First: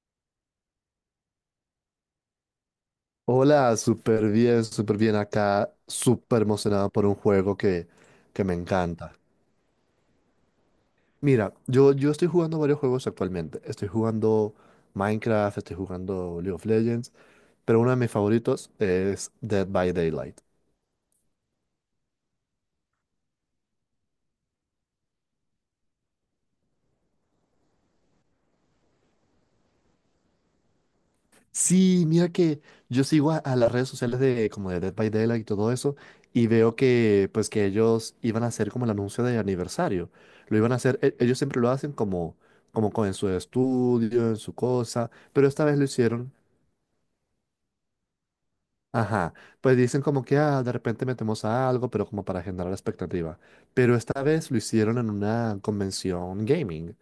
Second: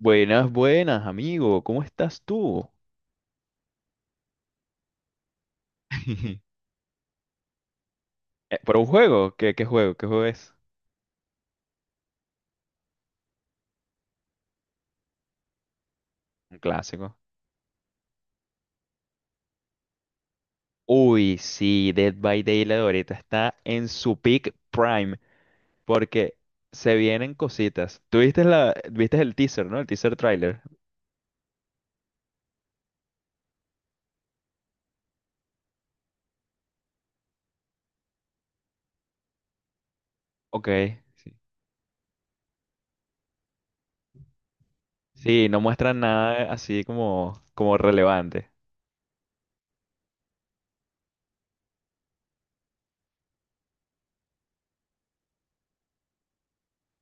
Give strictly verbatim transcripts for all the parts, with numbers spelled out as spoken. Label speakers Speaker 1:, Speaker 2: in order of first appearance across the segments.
Speaker 1: Buenas, buenas, amigo. ¿Cómo estás tú?
Speaker 2: Hola, súper bien, súper bien acá, súper emocionado por un juego que, que me
Speaker 1: Eh, ¿Por un
Speaker 2: encanta.
Speaker 1: juego? ¿Qué, qué juego? ¿Qué juego es?
Speaker 2: Mira, yo, yo estoy jugando varios juegos actualmente. Estoy jugando Minecraft, estoy jugando League
Speaker 1: Un
Speaker 2: of Legends,
Speaker 1: clásico.
Speaker 2: pero uno de mis favoritos es Dead by Daylight.
Speaker 1: Uy, sí, Dead by Daylight ahorita está en su peak prime porque se vienen cositas. ¿Tú viste la, viste el teaser, ¿no? El teaser trailer.
Speaker 2: Sí, mira que yo sigo a, a las redes sociales de como de Dead by Daylight y todo eso y veo que pues que ellos iban a hacer como el anuncio de aniversario. Lo
Speaker 1: Ok.
Speaker 2: iban a hacer, e-
Speaker 1: Sí,
Speaker 2: ellos siempre lo hacen como como con en su estudio, en su cosa,
Speaker 1: sí,
Speaker 2: pero
Speaker 1: no
Speaker 2: esta vez lo
Speaker 1: muestran
Speaker 2: hicieron,
Speaker 1: nada así como, como relevante.
Speaker 2: ajá, pues dicen como que ah, de repente metemos a algo, pero como para generar expectativa. Pero esta vez lo hicieron en una convención gaming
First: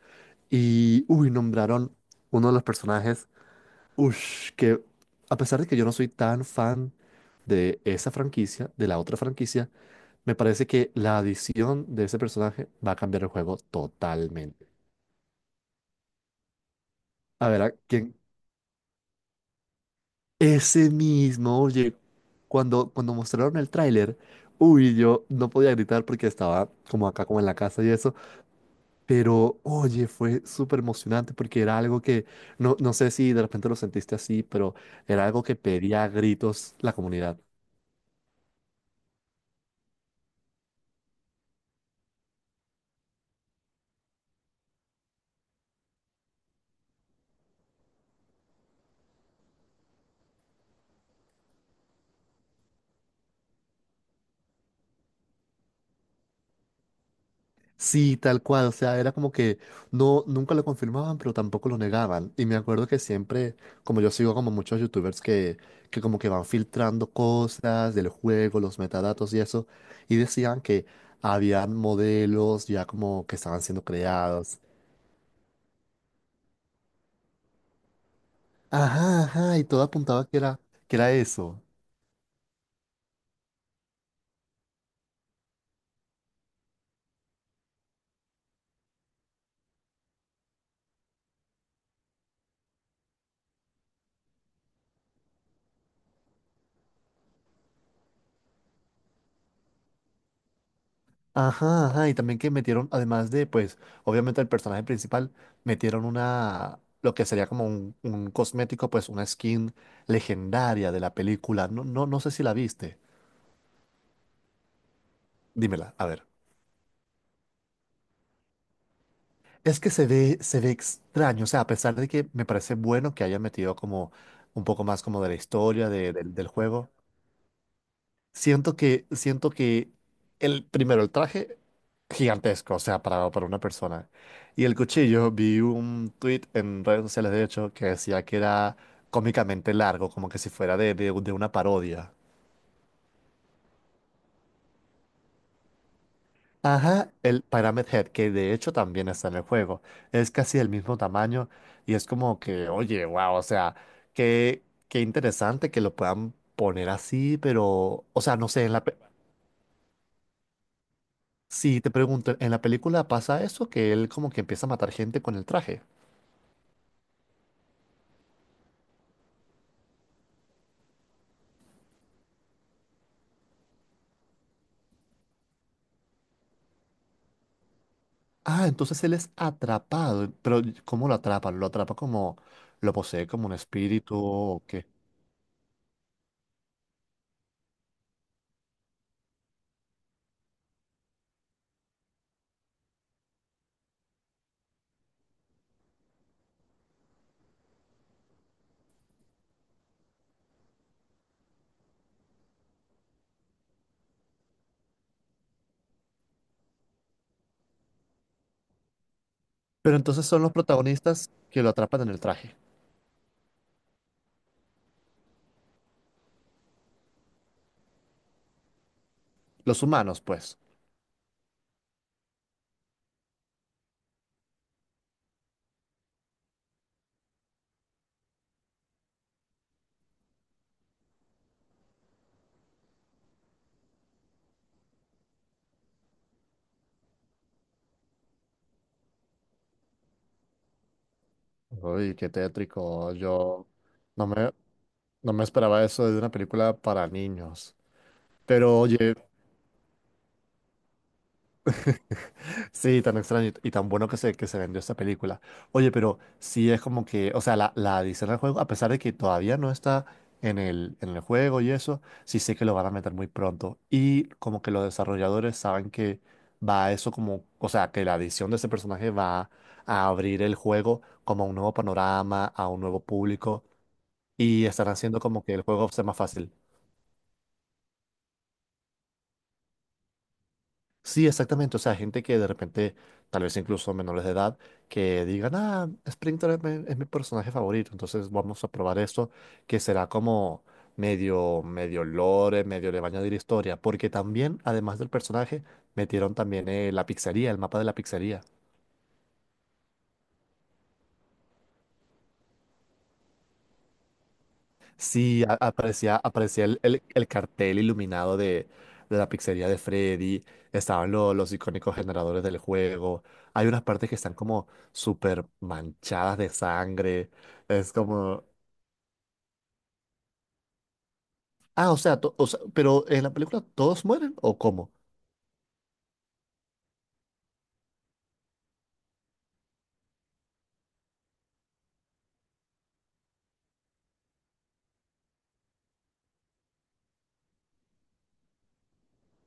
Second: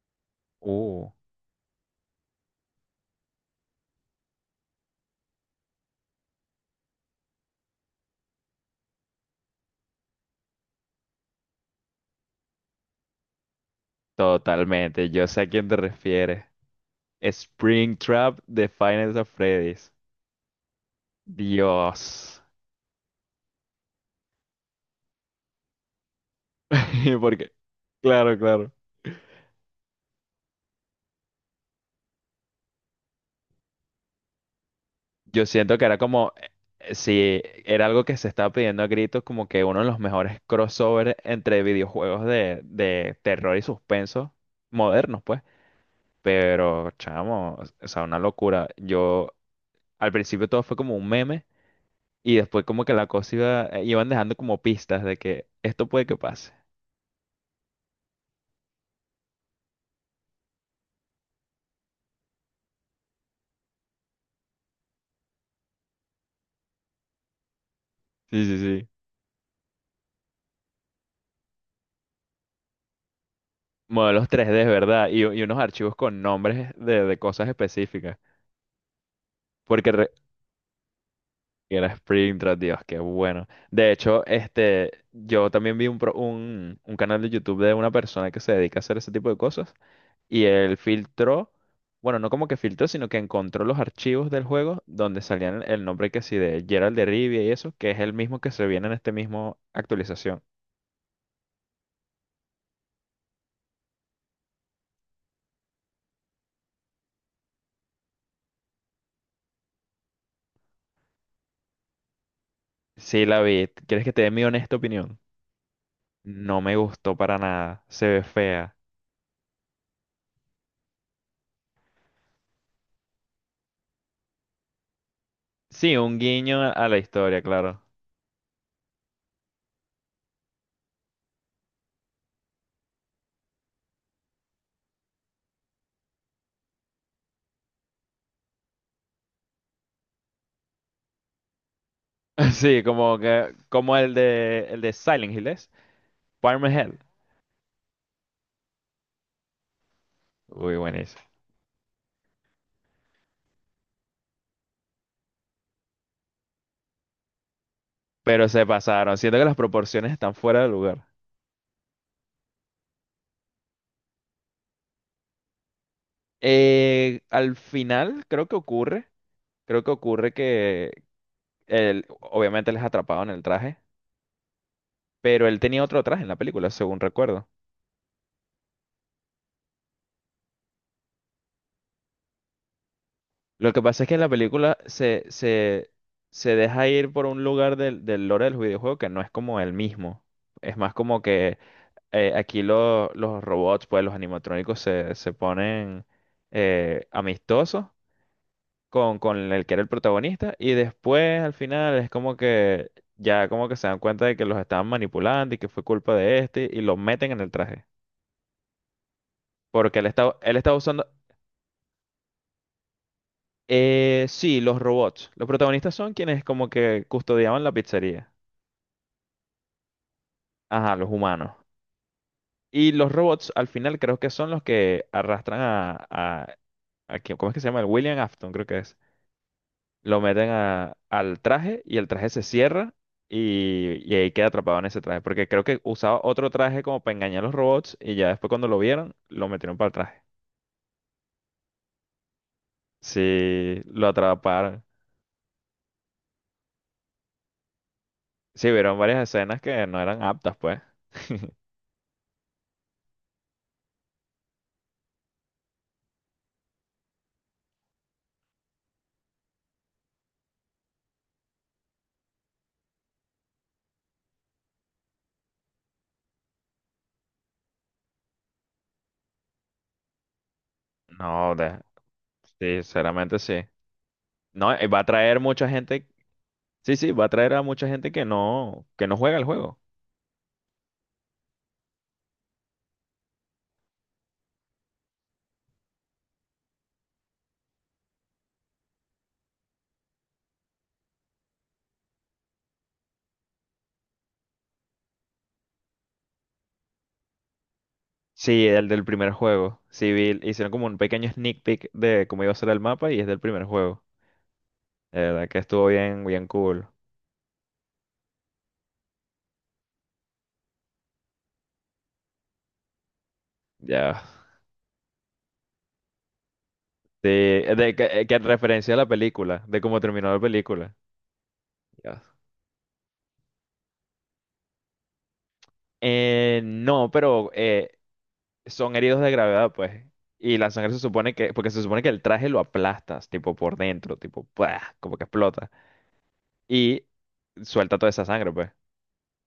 Speaker 2: y
Speaker 1: Uh,
Speaker 2: uy, nombraron uno de los personajes. Ush, que a pesar de que yo no soy tan fan de esa franquicia, de la otra franquicia, me parece que la adición de ese personaje va a cambiar el juego totalmente.
Speaker 1: Totalmente. Yo sé a quién te refieres.
Speaker 2: A ver, ¿a quién?
Speaker 1: Springtrap de Final of Freddy's.
Speaker 2: Ese mismo, oye,
Speaker 1: Dios.
Speaker 2: cuando, cuando mostraron el tráiler, uy, yo no podía gritar porque estaba como acá, como en
Speaker 1: Porque,
Speaker 2: la casa y eso,
Speaker 1: claro, claro.
Speaker 2: pero oye, fue súper emocionante porque era algo que, no, no sé si de repente lo sentiste así, pero era algo
Speaker 1: Yo
Speaker 2: que
Speaker 1: siento que era
Speaker 2: pedía a
Speaker 1: como,
Speaker 2: gritos la
Speaker 1: eh,
Speaker 2: comunidad.
Speaker 1: si era algo que se estaba pidiendo a gritos, como que uno de los mejores crossovers entre videojuegos de, de terror y suspenso modernos, pues. Pero, chamo, o sea, una locura. Yo, al principio todo fue como un meme y después como que la cosa iba, eh, iban dejando como pistas de que esto puede que pase.
Speaker 2: Sí, tal cual, o sea, era como que no, nunca lo confirmaban, pero tampoco lo negaban. Y me acuerdo que siempre, como yo sigo como muchos youtubers que, que como que van filtrando cosas del
Speaker 1: Sí, sí,
Speaker 2: juego, los
Speaker 1: sí.
Speaker 2: metadatos y eso, y decían que había modelos ya como que estaban siendo
Speaker 1: Modelos
Speaker 2: creados.
Speaker 1: tres D, ¿verdad? Y, y unos archivos con nombres de, de cosas específicas.
Speaker 2: Ajá, ajá, y todo
Speaker 1: Porque re-
Speaker 2: apuntaba que era, que era eso.
Speaker 1: Era Spring Tras Dios, qué bueno. De hecho, este, yo también vi un, pro- un, un canal de YouTube de una persona que se dedica a hacer ese tipo de cosas y él filtró, bueno, no como que filtró, sino que encontró los archivos del juego donde salían el nombre que sí de Gerald de Rivia y eso, que es el mismo que se viene en este mismo actualización.
Speaker 2: Ajá, ajá, y también que metieron, además de, pues, obviamente el personaje principal, metieron una, lo que sería como un, un cosmético, pues, una skin legendaria de la película. No, no, no sé si la viste.
Speaker 1: Sí, la vi. ¿Quieres que te dé mi honesta opinión?
Speaker 2: Dímela, a ver.
Speaker 1: No me gustó para nada. Se ve fea.
Speaker 2: Es que se ve, se ve extraño, o sea, a pesar de que me parece bueno que hayan metido como un poco más como de la historia
Speaker 1: Sí,
Speaker 2: de-
Speaker 1: un
Speaker 2: del del
Speaker 1: guiño a a
Speaker 2: juego.
Speaker 1: la historia, claro.
Speaker 2: Siento que, siento que el primero, el traje gigantesco, o sea, para, para una persona. Y el cuchillo, vi un tweet en redes sociales, de hecho, que decía que era cómicamente largo, como que si fuera de, de, de una parodia.
Speaker 1: Sí, como que, como el de el de Silent Hill, ¿es? Parma Hell.
Speaker 2: Ajá, el Pyramid Head, que de hecho también está en el juego, es casi del
Speaker 1: Uy,
Speaker 2: mismo
Speaker 1: buenísimo.
Speaker 2: tamaño y es como que, oye, wow, o sea, qué, qué interesante que lo puedan poner así, pero, o sea,
Speaker 1: Pero
Speaker 2: no sé,
Speaker 1: se
Speaker 2: en la, pe-
Speaker 1: pasaron. Siento que las proporciones están fuera de lugar.
Speaker 2: sí, te pregunto, en la película pasa eso, que él como que empieza a matar gente con el traje.
Speaker 1: Eh, al final, creo que ocurre. Creo que ocurre que él, obviamente, les atrapado en el traje. Pero él tenía otro traje en la película, según recuerdo.
Speaker 2: Ah, entonces él es atrapado, pero ¿cómo lo atrapa? ¿Lo atrapa como, lo posee como un
Speaker 1: Lo que pasa es que
Speaker 2: espíritu
Speaker 1: en la
Speaker 2: o
Speaker 1: película
Speaker 2: qué?
Speaker 1: se, se, se deja ir por un lugar del, del lore del videojuego que no es como el mismo. Es más como que eh, aquí lo- los robots, pues los animatrónicos se, se ponen eh, amistosos con, con el que era el protagonista y después al final es como que ya como que se dan cuenta de que los estaban manipulando y que fue culpa de este y los meten en el traje.
Speaker 2: Pero
Speaker 1: Porque él
Speaker 2: entonces
Speaker 1: estaba,
Speaker 2: son los
Speaker 1: él estaba usando,
Speaker 2: protagonistas que lo atrapan en el traje,
Speaker 1: eh, sí, los robots. Los protagonistas son quienes como que custodiaban la pizzería.
Speaker 2: los humanos, pues.
Speaker 1: Ajá, los humanos. Y los robots al final creo que son los que arrastran a, a, a que- ¿cómo es que se llama? El William Afton creo que es. Lo meten a- al traje y el traje se cierra y, y ahí queda atrapado en ese traje. Porque creo que usaba otro traje como para engañar a los robots y ya después cuando lo vieron, lo metieron para el traje.
Speaker 2: Uy, qué tétrico, yo
Speaker 1: Sí, lo
Speaker 2: no me,
Speaker 1: atraparon.
Speaker 2: no me esperaba eso de una película para niños.
Speaker 1: Sí,
Speaker 2: Pero
Speaker 1: vieron
Speaker 2: oye,
Speaker 1: varias escenas que no eran aptas, pues.
Speaker 2: sí, tan extraño y y tan bueno que se, que se vendió esta película. Oye, pero sí es como que, o sea, la, la adición al juego, a pesar de que todavía no está en el, en el juego y eso, sí sé que lo van a meter muy pronto. Y como que los desarrolladores saben que va eso como, o sea, que la adición de ese personaje va a abrir el juego como a
Speaker 1: No,
Speaker 2: un nuevo
Speaker 1: de-
Speaker 2: panorama, a un
Speaker 1: sí,
Speaker 2: nuevo
Speaker 1: sinceramente sí.
Speaker 2: público, y
Speaker 1: No, eh,
Speaker 2: están
Speaker 1: va a
Speaker 2: haciendo
Speaker 1: traer
Speaker 2: como que el
Speaker 1: mucha
Speaker 2: juego sea
Speaker 1: gente.
Speaker 2: más fácil.
Speaker 1: Sí, sí, va a traer a mucha gente que no, que no juega el juego.
Speaker 2: Sí, exactamente. O sea, gente que de repente, tal vez incluso menores de edad, que digan, ah, Splinter es mi, es mi personaje favorito, entonces vamos a probar esto, que será como medio, medio lore, medio le van a añadir historia, porque también, además del personaje, metieron también eh, la pizzería, el mapa de la pizzería.
Speaker 1: Sí, el del primer juego. Sí, vi- hicieron como un pequeño sneak peek de cómo iba a ser el mapa y es del primer juego. La
Speaker 2: Sí,
Speaker 1: verdad
Speaker 2: a-
Speaker 1: que estuvo
Speaker 2: aparecía,
Speaker 1: bien, bien
Speaker 2: aparecía el,
Speaker 1: cool.
Speaker 2: el- el cartel iluminado de, de la pizzería de Freddy, estaban lo- los icónicos generadores del juego, hay unas partes que
Speaker 1: Ya.
Speaker 2: están como súper manchadas de
Speaker 1: Sí,
Speaker 2: sangre,
Speaker 1: eh,
Speaker 2: es
Speaker 1: de, que, eh, que en
Speaker 2: como...
Speaker 1: referencia a la película, de cómo terminó la película.
Speaker 2: Ah, o sea,
Speaker 1: Ya.
Speaker 2: to- o sea, pero en la película, ¿todos mueren o cómo?
Speaker 1: Eh, no, pero eh, son heridos de gravedad, pues. Y la sangre se supone que, porque se supone que el traje lo aplastas, tipo por dentro, tipo, ¡pua! Como que explota. Y suelta toda esa sangre, pues.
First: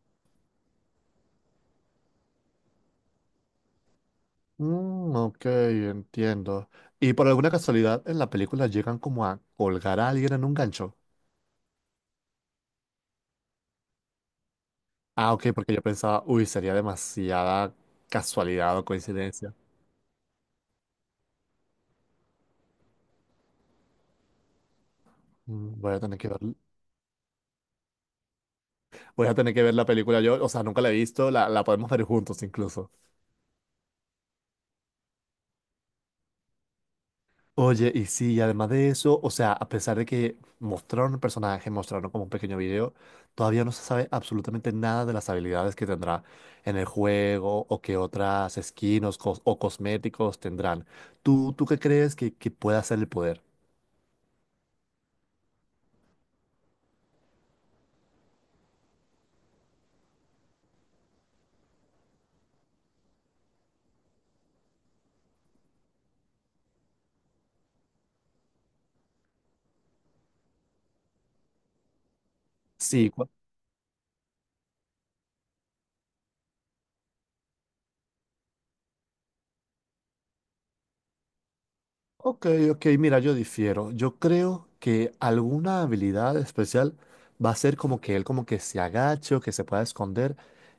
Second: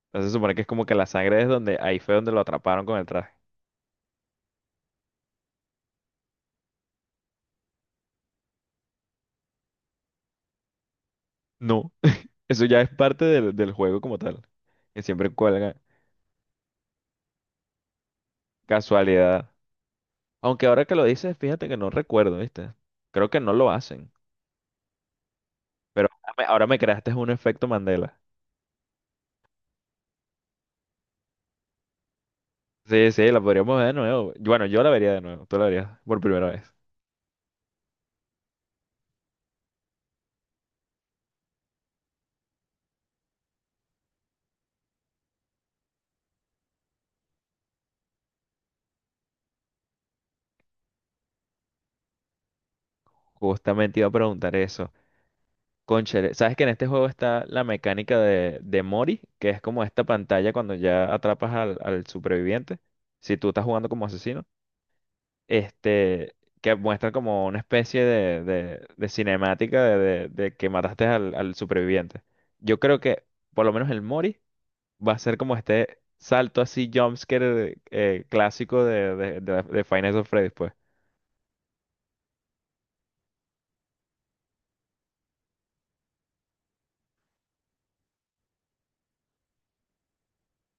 Speaker 1: Entonces se supone que es como que la sangre es donde, ahí fue donde lo atraparon con el traje.
Speaker 2: Mm, ok, entiendo. Y por alguna casualidad en la película llegan como a colgar a alguien en un gancho.
Speaker 1: No, eso ya es parte del, del juego como tal. Que siempre
Speaker 2: Ah, ok, porque
Speaker 1: cuelga.
Speaker 2: yo pensaba, uy, sería demasiada casualidad o
Speaker 1: Casualidad.
Speaker 2: coincidencia.
Speaker 1: Aunque ahora que lo dices, fíjate que no recuerdo, ¿viste? Creo que no lo hacen.
Speaker 2: Mm, voy a
Speaker 1: Pero
Speaker 2: tener que
Speaker 1: ahora
Speaker 2: ver.
Speaker 1: me ahora me creaste un efecto Mandela.
Speaker 2: Voy a tener que ver la película yo, o sea, nunca la he visto, la, la podemos ver juntos incluso.
Speaker 1: Sí, sí, la podríamos ver de nuevo. Yo- Bueno, yo la vería de nuevo. Tú la verías por primera vez.
Speaker 2: Oye, y sí, y además de eso, o sea, a pesar de que mostraron el personaje, mostraron como un pequeño video, todavía no se sabe absolutamente nada de las habilidades que tendrá en el juego o qué otras skins o, cos- o cosméticos tendrán. ¿Tú, tú qué crees que, que pueda ser el poder?
Speaker 1: Justamente iba a preguntar eso. Cónchale, ¿sabes que en este juego está la mecánica de, de Mori? Que es como esta pantalla cuando ya atrapas al, al superviviente. Si tú estás jugando como asesino. este, que muestran como una especie de, de- de cinemática de, de- de que mataste al, al superviviente. Yo creo
Speaker 2: Sí,
Speaker 1: que
Speaker 2: cu-
Speaker 1: por lo menos el Mori va a ser como este salto así jumpscare eh, clásico de, de, de, de Five Nights at Freddy's, pues.
Speaker 2: ok, ok, mira, yo difiero. Yo creo que alguna habilidad especial va a ser como que él como que se agache o que se pueda esconder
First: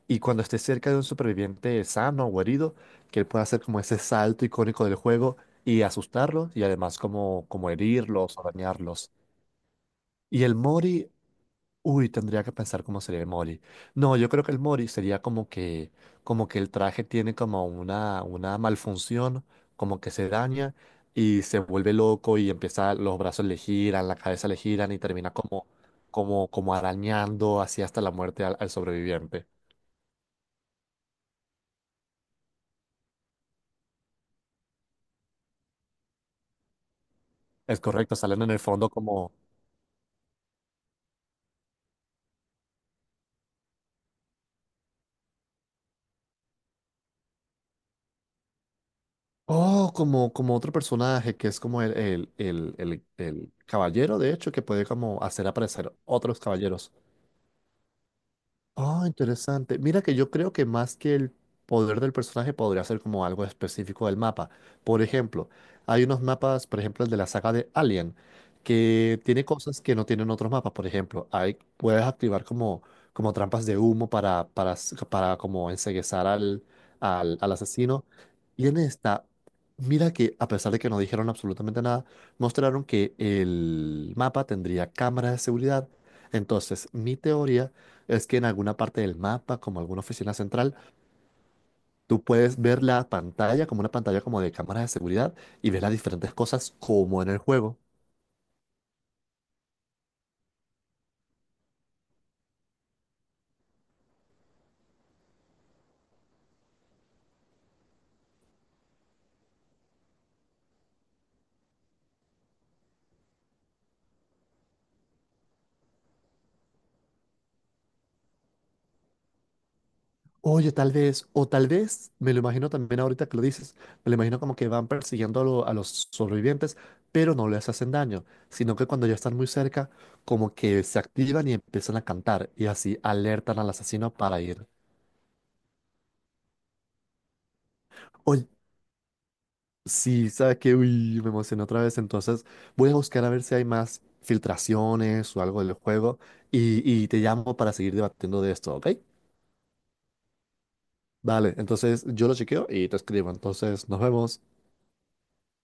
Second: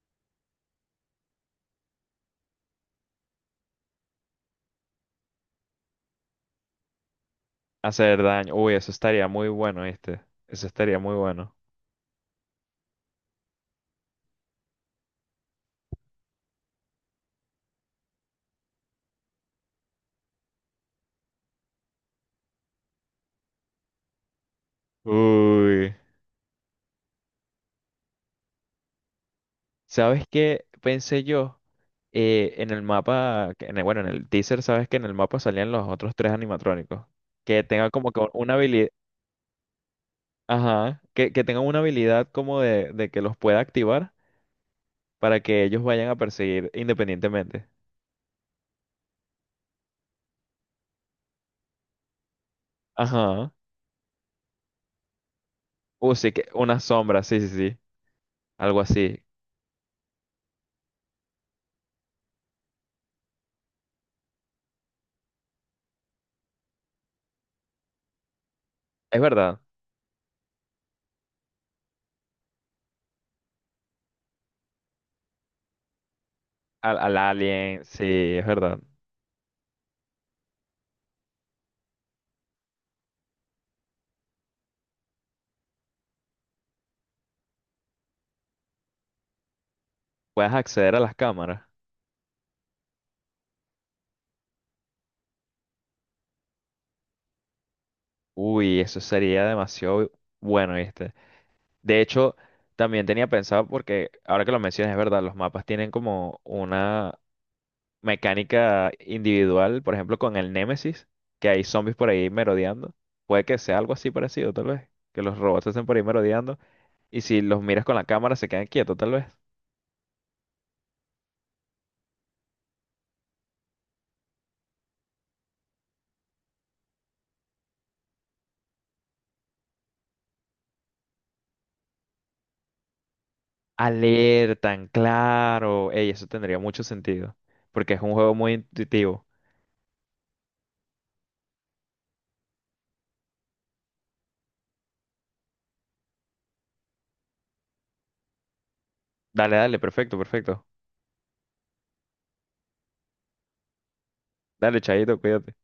Speaker 2: y cuando esté cerca de un superviviente sano o herido, que él pueda hacer como ese salto icónico del juego y asustarlos y además como, como
Speaker 1: Hacer
Speaker 2: herirlos o
Speaker 1: daño. Uy, eso
Speaker 2: dañarlos.
Speaker 1: estaría muy bueno, este.
Speaker 2: Y el
Speaker 1: Eso estaría
Speaker 2: Mori,
Speaker 1: muy bueno.
Speaker 2: uy, tendría que pensar cómo sería el Mori. No, yo creo que el Mori sería como que, como que el traje tiene como una, una malfunción, como que se daña y se vuelve loco y empieza, los brazos le giran, la cabeza le giran y termina como,
Speaker 1: Uy.
Speaker 2: como, como arañando así hasta la muerte al, al sobreviviente.
Speaker 1: ¿Sabes qué pensé yo? Eh, en el mapa, que en el- bueno, en el teaser, sabes que en el mapa salían los otros tres animatrónicos. Que
Speaker 2: Es
Speaker 1: tenga como
Speaker 2: correcto,
Speaker 1: que
Speaker 2: salen en
Speaker 1: una
Speaker 2: el fondo
Speaker 1: habilidad.
Speaker 2: como,
Speaker 1: Ajá, que, que tengan una habilidad como de, de que los pueda activar para que ellos vayan a perseguir independientemente.
Speaker 2: oh, como, como otro personaje que es como el, el, el, el,
Speaker 1: Ajá.
Speaker 2: el caballero, de hecho, que puede como hacer aparecer
Speaker 1: Uh, sí,
Speaker 2: otros
Speaker 1: que una
Speaker 2: caballeros.
Speaker 1: sombra, sí, sí, sí. Algo
Speaker 2: Ah,
Speaker 1: así.
Speaker 2: interesante. Mira que yo creo que más que el poder del personaje podría ser como algo específico del mapa. Por ejemplo, hay unos mapas, por ejemplo, el de la saga de Alien,
Speaker 1: Es
Speaker 2: que tiene
Speaker 1: verdad.
Speaker 2: cosas que no tienen otros mapas. Por ejemplo, hay, puedes activar como, como trampas de humo para, para, s- para como enceguezar al,
Speaker 1: Al, al
Speaker 2: al, al
Speaker 1: alien, sí,
Speaker 2: asesino.
Speaker 1: es
Speaker 2: Y
Speaker 1: verdad.
Speaker 2: en esta, mira que a pesar de que no dijeron absolutamente nada, mostraron que el mapa tendría cámaras de seguridad. Entonces, mi teoría es que en alguna parte del mapa, como alguna oficina
Speaker 1: Puedes
Speaker 2: central,
Speaker 1: acceder a las cámaras.
Speaker 2: tú puedes ver la pantalla como una pantalla como de cámaras de seguridad y ver las diferentes cosas como en el juego.
Speaker 1: Uy, eso sería demasiado bueno, ¿viste? De hecho, también tenía pensado porque ahora que lo mencionas, es verdad, los mapas tienen como una mecánica individual, por ejemplo, con el Némesis, que hay zombies por ahí merodeando. Puede que sea algo así parecido, tal vez. Que los robots estén por ahí merodeando. Y si los miras con la cámara, se quedan quietos, tal vez.
Speaker 2: Oye, tal vez, o tal vez, me lo imagino también ahorita que lo dices, me lo imagino como que van persiguiendo a, lo- a los sobrevivientes, pero no les hacen daño, sino que cuando ya están muy cerca, como que se activan y empiezan a cantar y así alertan al asesino para ir.
Speaker 1: Alertan, claro. Ey, eso tendría mucho sentido. Porque es un juego
Speaker 2: Oye,
Speaker 1: muy intuitivo.
Speaker 2: sí, sabes que, uy, me emocioné otra vez. Entonces, voy a buscar a ver si hay más filtraciones o algo del juego y, y te llamo para seguir debatiendo de esto, ¿ok?
Speaker 1: Dale, dale, perfecto, perfecto.
Speaker 2: Vale, entonces yo lo chequeo y te escribo. Entonces, nos vemos.
Speaker 1: Dale, Chaito, cuídate.